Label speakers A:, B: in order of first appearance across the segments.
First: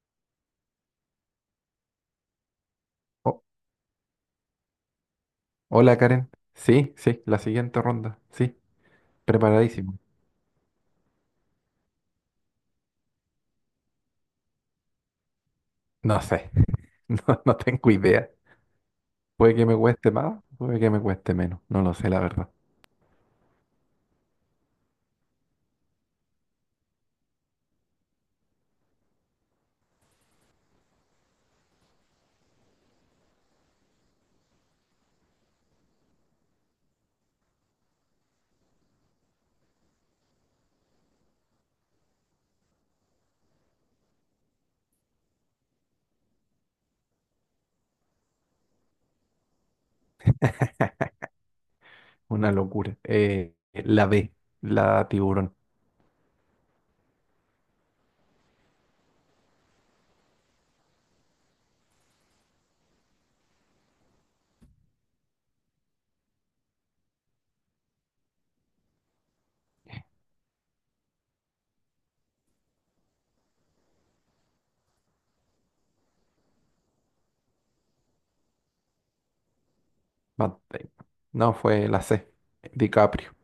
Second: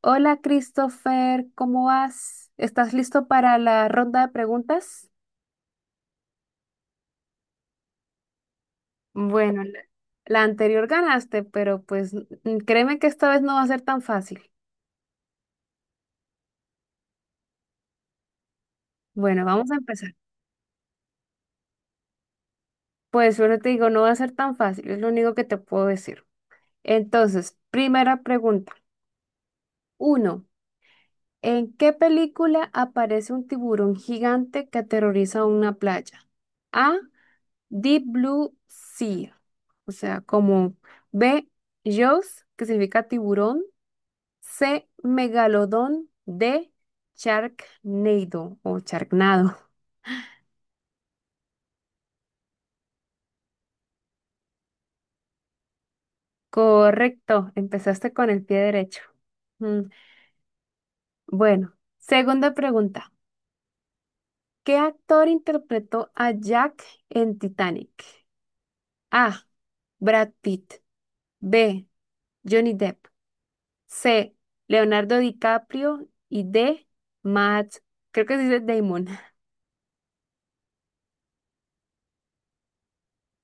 A: Hola Christopher, ¿cómo vas? ¿Estás listo
B: Oh,
A: para la ronda de preguntas?
B: hola Karen. Sí, sí, la siguiente ronda. Sí,
A: Bueno, la
B: preparadísimo.
A: la anterior ganaste, pero pues créeme que esta vez no va a ser tan fácil.
B: No sé, no, no tengo idea.
A: Bueno,
B: Puede que
A: vamos
B: me
A: a
B: cueste
A: empezar.
B: más, puede que me cueste menos. No lo sé, la verdad.
A: Pues solo te digo, no va a ser tan fácil, es lo único que te puedo decir. Entonces, primera pregunta. Uno, ¿en qué película aparece un tiburón gigante que aterroriza una playa? A, Deep Blue Sea. O sea, como B, Jaws, que significa tiburón, C, megalodón, D, Sharknado o Sharknado.
B: Una locura. La B, la tiburón.
A: Correcto, empezaste con el pie derecho. Mm, Bueno, segunda pregunta. ¿Qué actor interpretó a Jack en Titanic? A, Brad Pitt, B, Johnny Depp, C, Leonardo DiCaprio y D, Matt, creo que se dice Damon.
B: Matt Damon. No, fue la C, DiCaprio.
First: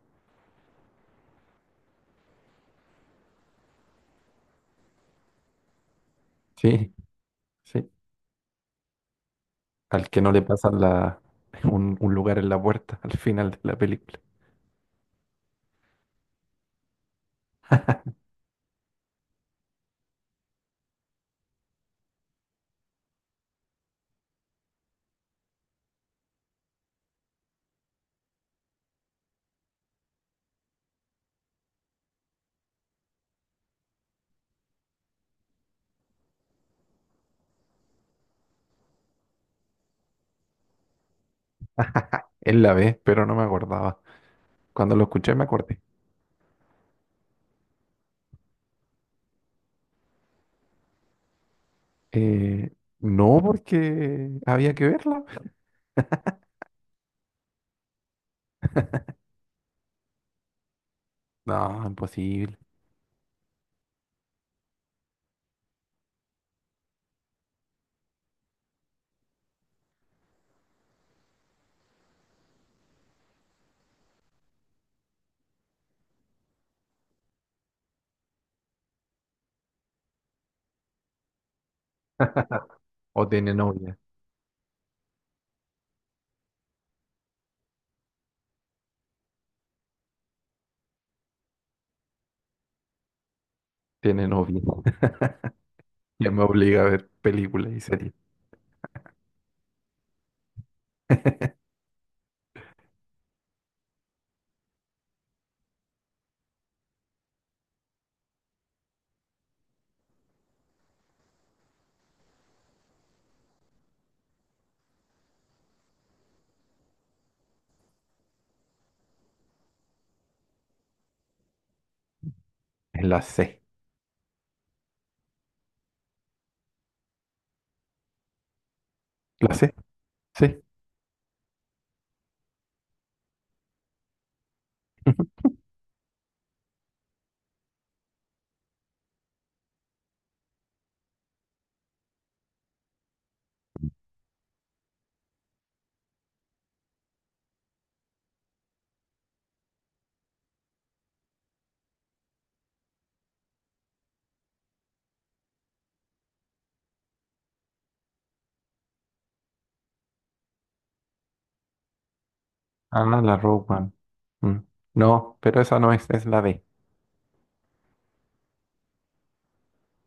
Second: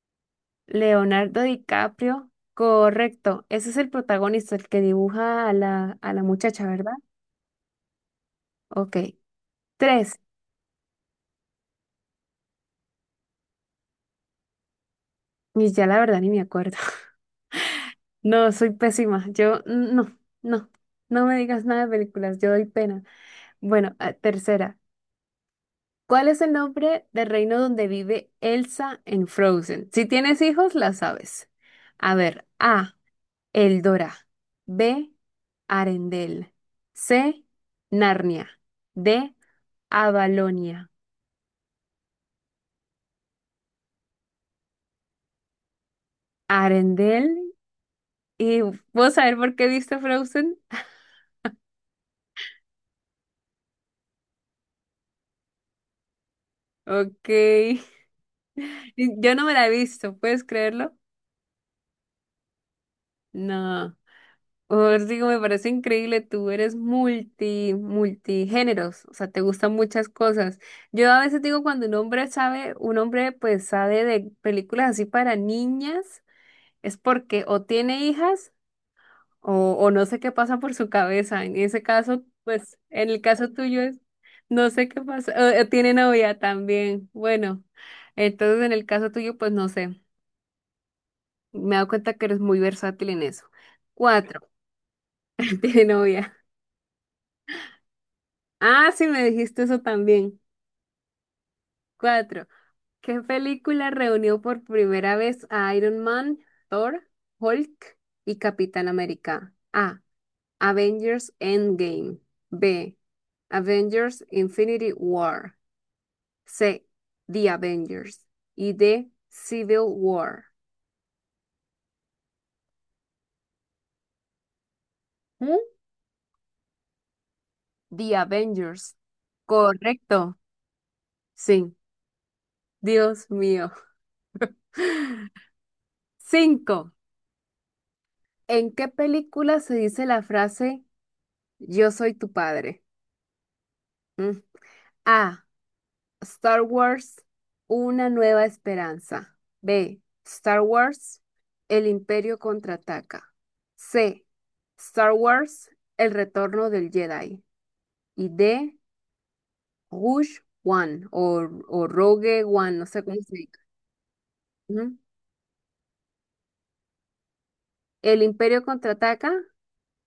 A: Leonardo DiCaprio, correcto. Ese es el protagonista, el que dibuja a la muchacha, ¿verdad?
B: Sí, sí.
A: Ok.
B: Al
A: Tres.
B: que no le pasan la, un lugar en la puerta al final de la película.
A: Y ya la verdad ni me acuerdo. No, soy pésima. Yo, no, no. No me digas nada de películas, yo doy pena. Bueno, ah, tercera. ¿Cuál es el nombre del reino donde vive Elsa en Frozen? Si tienes hijos, la sabes. A ver, A, Eldora. B, Arendelle. C, Narnia. D, Avalonia,
B: Es la B, pero no me acordaba. Cuando lo escuché me acordé.
A: Arendelle. ¿Y vos saber por qué viste Frozen?
B: Eh, no, porque había que verla.
A: Ok. Yo no me la he visto, ¿puedes creerlo?
B: No, imposible.
A: No. Os digo, me parece increíble, tú eres multigéneros, o sea, te gustan muchas cosas. Yo a veces digo cuando un hombre sabe, un hombre pues sabe de películas así para niñas, es porque o tiene hijas O, o no sé qué pasa por su cabeza. En ese caso, pues, en el
B: O
A: caso
B: tiene
A: tuyo
B: novia.
A: es, no sé qué pasa. O tiene novia también. Bueno, entonces en el caso tuyo, pues no sé. Me he dado cuenta que eres muy versátil en eso.
B: Tiene
A: Cuatro,
B: novia.
A: tiene
B: Ya
A: novia.
B: me obliga a ver películas y series.
A: Ah, sí, me dijiste eso también. Cuatro, ¿qué película reunió por primera vez a Iron Man, Thor, Hulk y Capitán América? A. Avengers Endgame. B. Avengers Infinity War. C. The Avengers. Y D. Civil War.
B: Es la C.
A: ¿Mm? The Avengers.
B: ¿La C?
A: Correcto.
B: Sí.
A: Sí. Dios mío.
B: Ujú.
A: Cinco. ¿En qué película se dice la frase Yo soy tu padre? ¿Mm? A. Star Wars. Una nueva esperanza. B. Star Wars. El Imperio contraataca. C. Star Wars. El retorno del Jedi. Y D. Rouge One o Rogue One, no sé
B: Ah,
A: cómo se
B: la
A: dice.
B: Rogue One. Mm.
A: Ujú.
B: No, pero esa no es, es la B.
A: El Imperio contraataca.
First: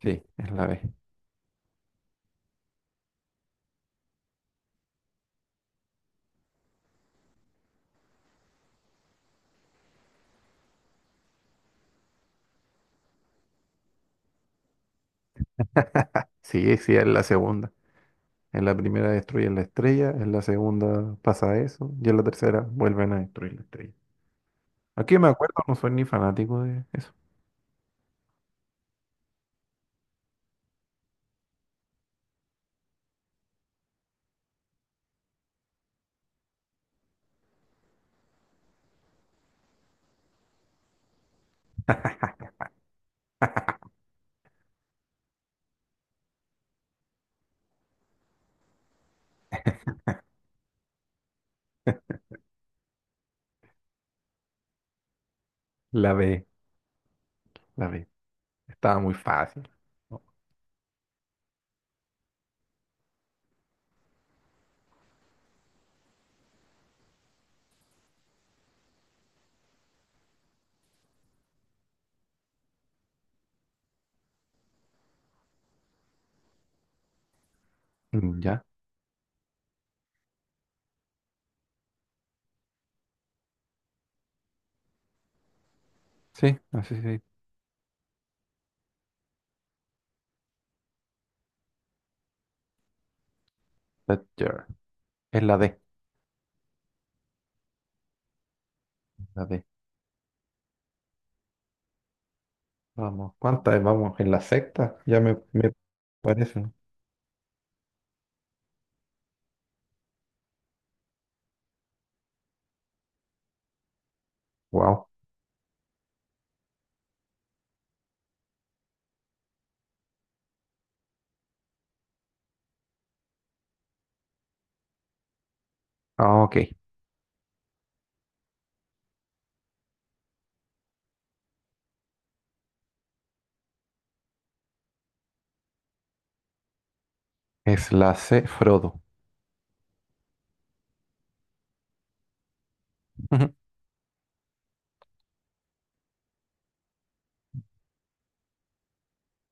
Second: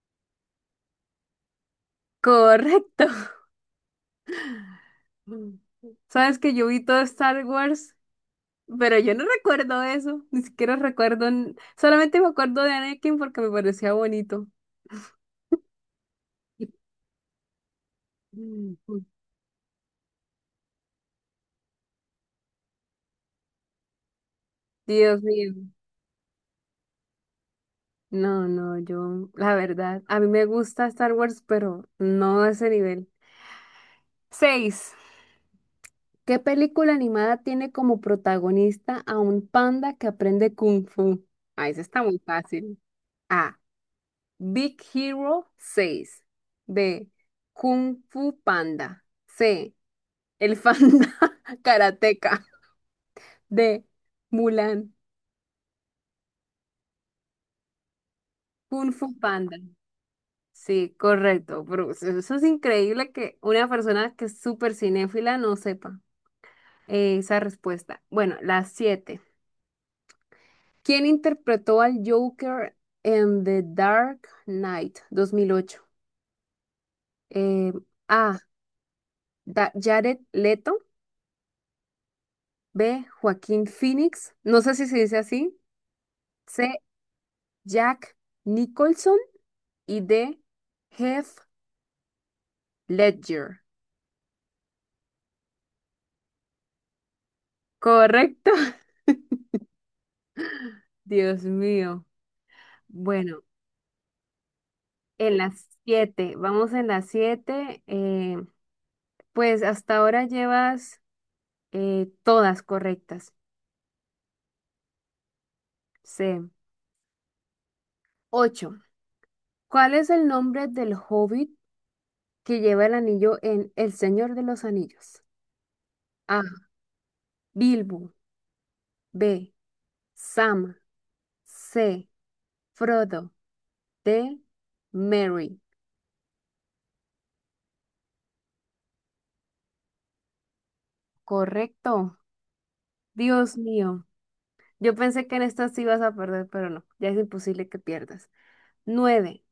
B: Sí, es la B.
A: Correcto. Mm. Sabes que yo vi todo Star Wars, pero yo no recuerdo eso. Ni siquiera recuerdo. Solamente me acuerdo de Anakin porque me parecía bonito.
B: Sí, sí, es la segunda. En
A: Mm.
B: la primera destruyen la estrella, en la segunda pasa eso, y en la tercera vuelven a destruir la estrella. Aquí
A: Dios
B: me
A: mío.
B: acuerdo, no soy ni fanático de eso.
A: No, no, yo, la verdad, a mí me gusta Star Wars, pero no a ese nivel. Seis. ¿Qué película animada tiene como protagonista a un panda que aprende kung fu? Ah, esa está muy fácil. A. Big Hero 6. B. Kung Fu Panda. C. El Fanda Karateka. D. Mulan.
B: La B, la B.
A: Kung
B: Estaba muy
A: Fu Panda.
B: fácil. Oh.
A: Sí, correcto. Bruce. Eso es increíble que una persona que es súper cinéfila no sepa esa respuesta. Bueno, las siete. ¿Quién interpretó al Joker en The Dark Knight 2008? Eh, A.
B: ¿Ya?
A: Jared Leto. B. Joaquín Phoenix. No sé si se dice así.
B: Sí,
A: C.
B: así sí.
A: Jack Nicholson. Y D. Heath Ledger.
B: Thatcher. Es la D.
A: Correcto.
B: Espérate,
A: Dios mío.
B: vamos.
A: Bueno,
B: ¿Cuántas vamos? ¿En la sexta? Ya
A: en
B: me,
A: las
B: me
A: siete.
B: parece.
A: Vamos en las siete. Pues hasta ahora llevas todas correctas.
B: Wow.
A: C. 8. ¿Cuál es el nombre del hobbit que lleva el anillo en El Señor de los Anillos? A.
B: Ah, ok.
A: Bilbo. B. Sam. C. Frodo. D. Mary.
B: Es la C, Frodo.
A: Correcto. Dios mío. Yo pensé que en esta sí ibas a perder, pero no. Ya es imposible que pierdas. 9.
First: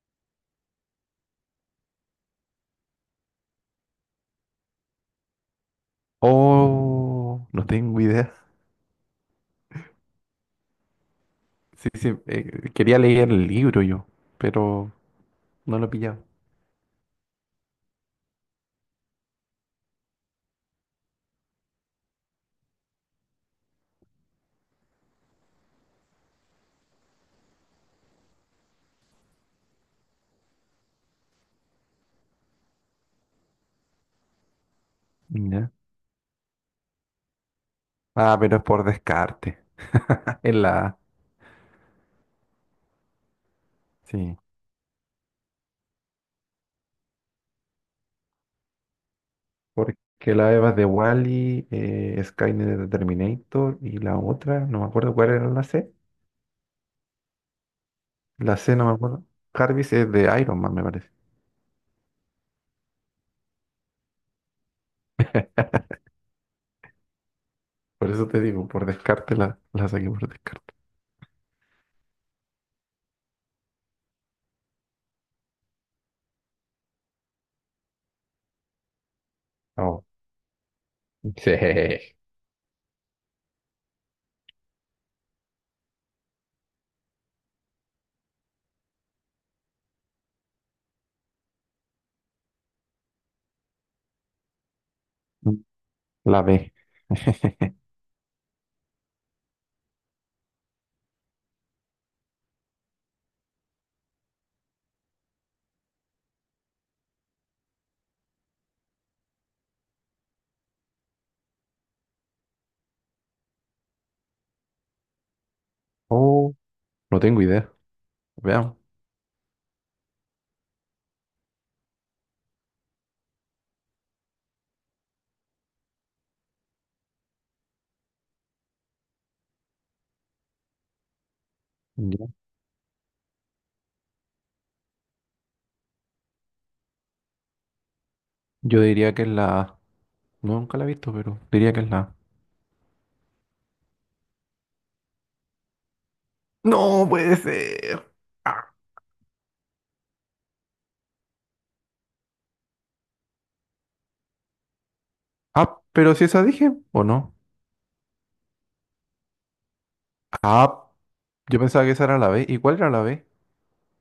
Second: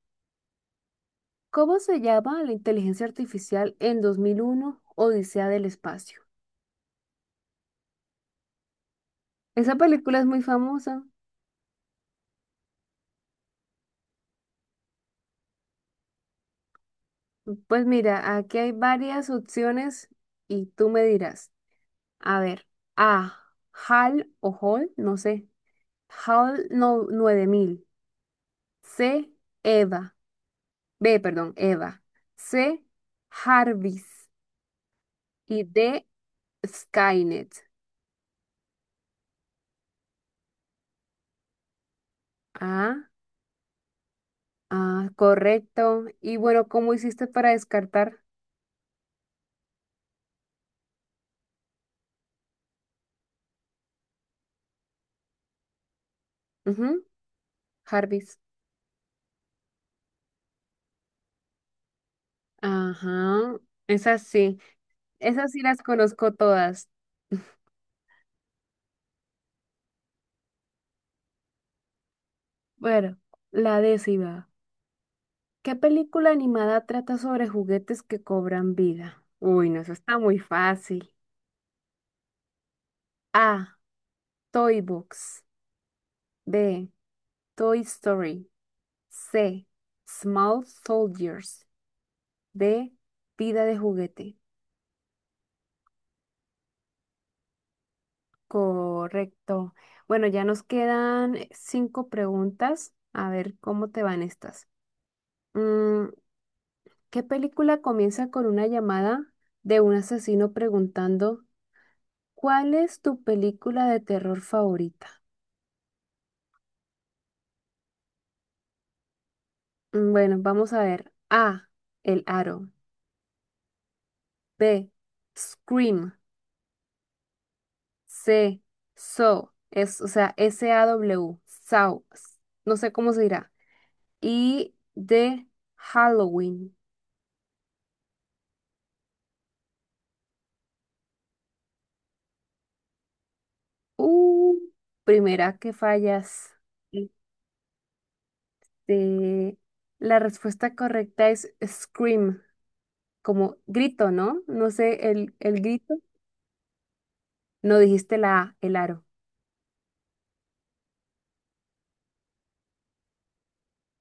A: ¿Cómo se llama la inteligencia artificial en 2001? Odisea del Espacio?
B: Oh, no tengo idea.
A: Esa película es muy famosa.
B: Sí, sí, quería leer el libro yo, pero no lo he pillado.
A: Pues mira, aquí hay varias opciones y tú me dirás. A ver, A, HAL o hall, no sé. HAL no, 9000, C, EVA. B, perdón, EVA. C, Jarvis. Y
B: Ya.
A: D, Skynet.
B: Ah, pero es por descarte. Es la A,
A: Ah,
B: sí.
A: ah, correcto. Y bueno, ¿cómo hiciste para descartar?
B: Porque la Eva es de Wally, Skynet de Terminator y la otra, no me acuerdo cuál era la C.
A: Ujú, Jarvis.
B: La C no me acuerdo. Jarvis es de Iron Man, me parece.
A: Ajá, esas sí. Esas sí las conozco todas.
B: Por eso te digo, por descarte la saqué por descarte.
A: Bueno, la décima. ¿Qué película animada trata sobre juguetes que cobran vida? Uy, no, eso
B: Oh,
A: está muy fácil.
B: sí.
A: A. Toy Box. B. Toy Story. C. Small Soldiers. D. Vida de juguete.
B: La B.
A: Correcto. Bueno, ya nos quedan cinco preguntas. A ver cómo te van estas. Mm, ¿Qué película comienza con una llamada de un asesino preguntando, ¿cuál es tu película de terror favorita?
B: Oh, no tengo idea. Veamos.
A: Bueno, vamos a ver. A, el aro. B, scream. C, so. Es, o sea, SAW. Saw.
B: Ya.
A: No sé cómo se dirá. Y D, Halloween.
B: Yo diría que es la A. No, nunca la he visto, pero diría que es la A.
A: Uh, primera que fallas.
B: No puede ser. Ah,
A: Este, la respuesta correcta es scream, como grito, ¿no? No sé, el
B: ah,
A: grito.
B: pero si esa dije, ¿o no?
A: No dijiste la A, el aro.
B: Ah, yo pensaba que esa era la B. ¿Y cuál era la B?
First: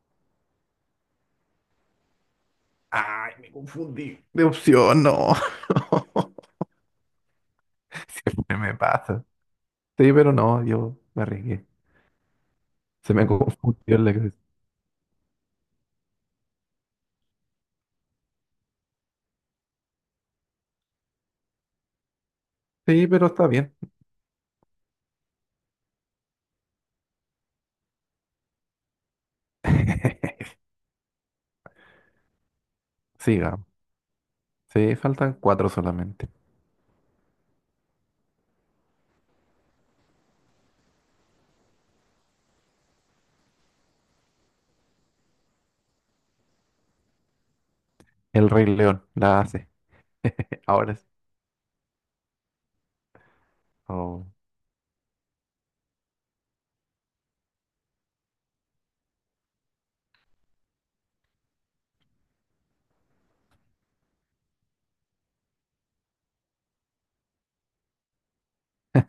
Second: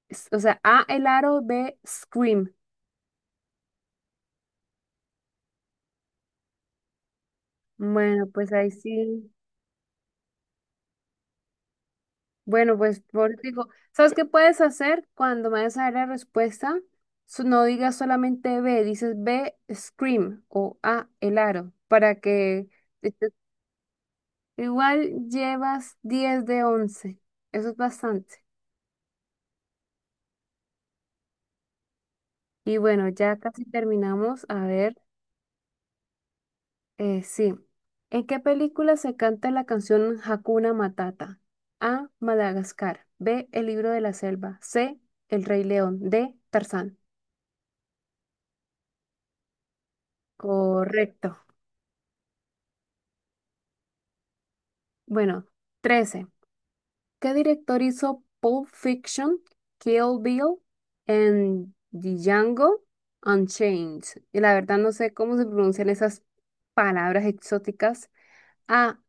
A: O sea, A, el aro, B, scream.
B: Ay, me confundí. De opción, no.
A: Bueno, pues
B: Siempre
A: ahí
B: me pasa.
A: sí.
B: Sí, pero no, yo me arriesgué.
A: Bueno, pues
B: Se me
A: por eso digo,
B: confundió en la
A: ¿sabes qué
B: cabeza.
A: puedes hacer cuando me des a dar la respuesta? No digas solamente B, dices B, scream o A, el aro, para que
B: Sí, pero
A: este,
B: está bien.
A: igual llevas 10 de 11. Eso es bastante. Y bueno, ya
B: Siga.
A: casi terminamos. A ver,
B: Sí, faltan cuatro solamente.
A: sí. ¿En qué película se canta la canción Hakuna Matata? A, Madagascar. B, El libro de la selva. C, El Rey León. D, Tarzán.
B: El Rey León, la hace. Ahora es.
A: Correcto.
B: Oh,
A: Bueno, 13. ¿Qué director hizo Pulp Fiction, Kill Bill en Django Unchained? Y la verdad no sé cómo se pronuncian esas palabras exóticas. A.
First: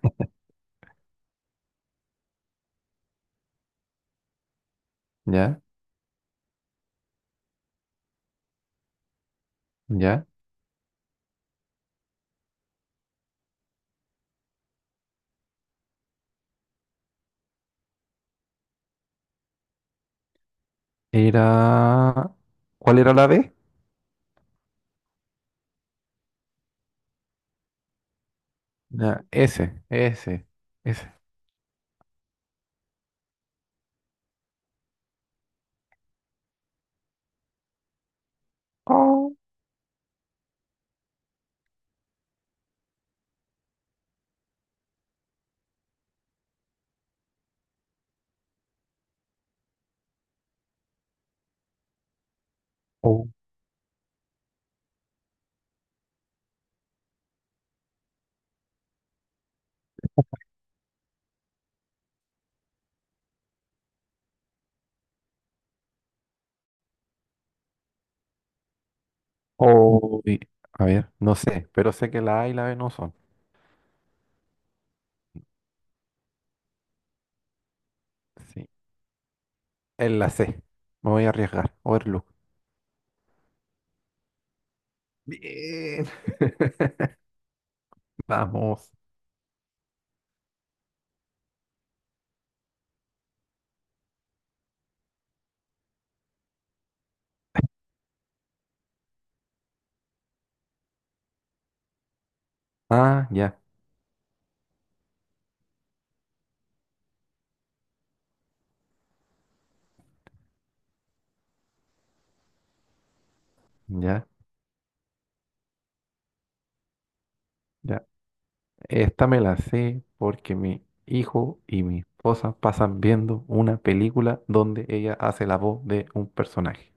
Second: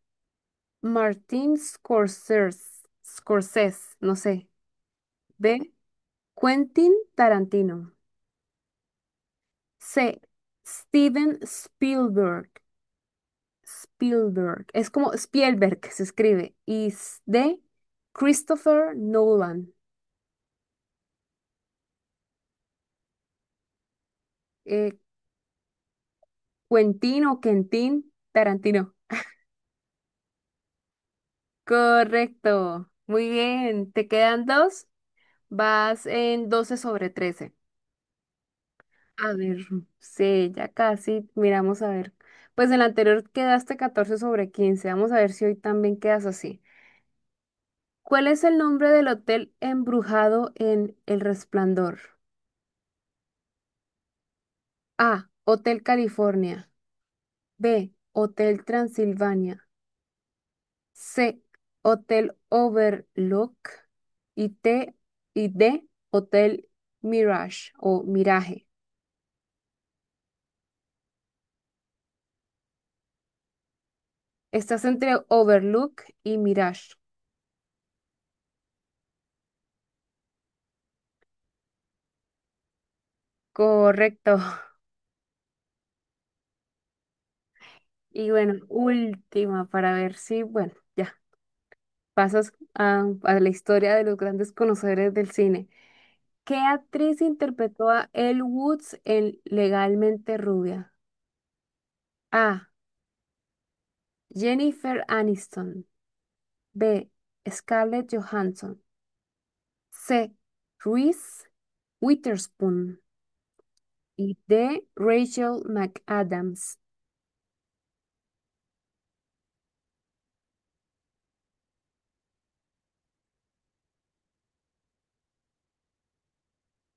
A: Martin Scorsese, Scorsese, no sé.
B: ya,
A: B. Quentin Tarantino. C.
B: ya.
A: Steven Spielberg. Spielberg. Es como Spielberg se escribe. Y D. Christopher Nolan.
B: Era. ¿Cuál era la B?
A: Eh, Quentin o Quentin Tarantino.
B: Ya, S, S, S.
A: Correcto. Muy bien. Te quedan dos. Vas en 12 sobre 13. A
B: Oh,
A: ver, sí, ya casi. Miramos a ver. Pues en la anterior quedaste 14 sobre 15. Vamos a ver si hoy también quedas así. ¿Cuál es el nombre del hotel embrujado en El Resplandor?
B: oh,
A: A. Hotel California. B. Hotel Transilvania. C, Hotel Overlook y T y D, Hotel Mirage o Mirage.
B: oh. Y a ver, no sé, pero sé que la A y la B no son.
A: Estás entre Overlook y Mirage.
B: Sí. Es la C. Me voy a arriesgar. Overlook.
A: Correcto.
B: Bien.
A: Y bueno,
B: Vamos.
A: última para ver si, bueno, ya pasas a la historia de los grandes conocedores del cine. ¿Qué actriz interpretó a Elle Woods en Legalmente Rubia? A.
B: Ah, ya,
A: Jennifer Aniston. B. Scarlett Johansson. C. Reese Witherspoon
B: ya,
A: y D. Rachel McAdams.
B: ya. Esta me la sé porque mi hijo y mi esposa pasan viendo una película donde ella hace la voz de un personaje.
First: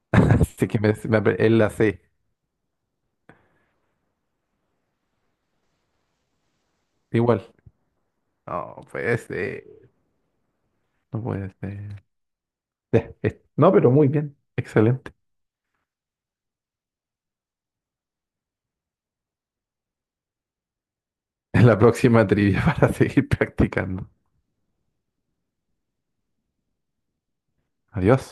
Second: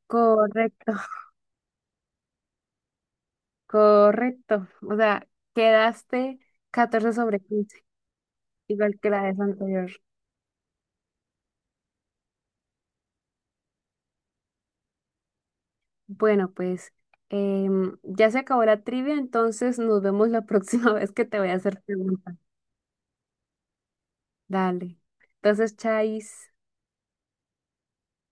B: Así que
A: Correcto,
B: me- me apre- él la sé
A: correcto. O sea, quedaste catorce sobre
B: igual.
A: 15,
B: No
A: igual que
B: puede
A: la vez
B: ser.
A: anterior.
B: No puede ser. Ya, es- No, pero muy bien. Excelente.
A: Bueno, pues ya se acabó la trivia, entonces nos vemos la próxima vez que te voy a
B: En la
A: hacer
B: próxima
A: preguntas.
B: trivia para seguir practicando.
A: Dale. Entonces, Chais.
B: Adiós.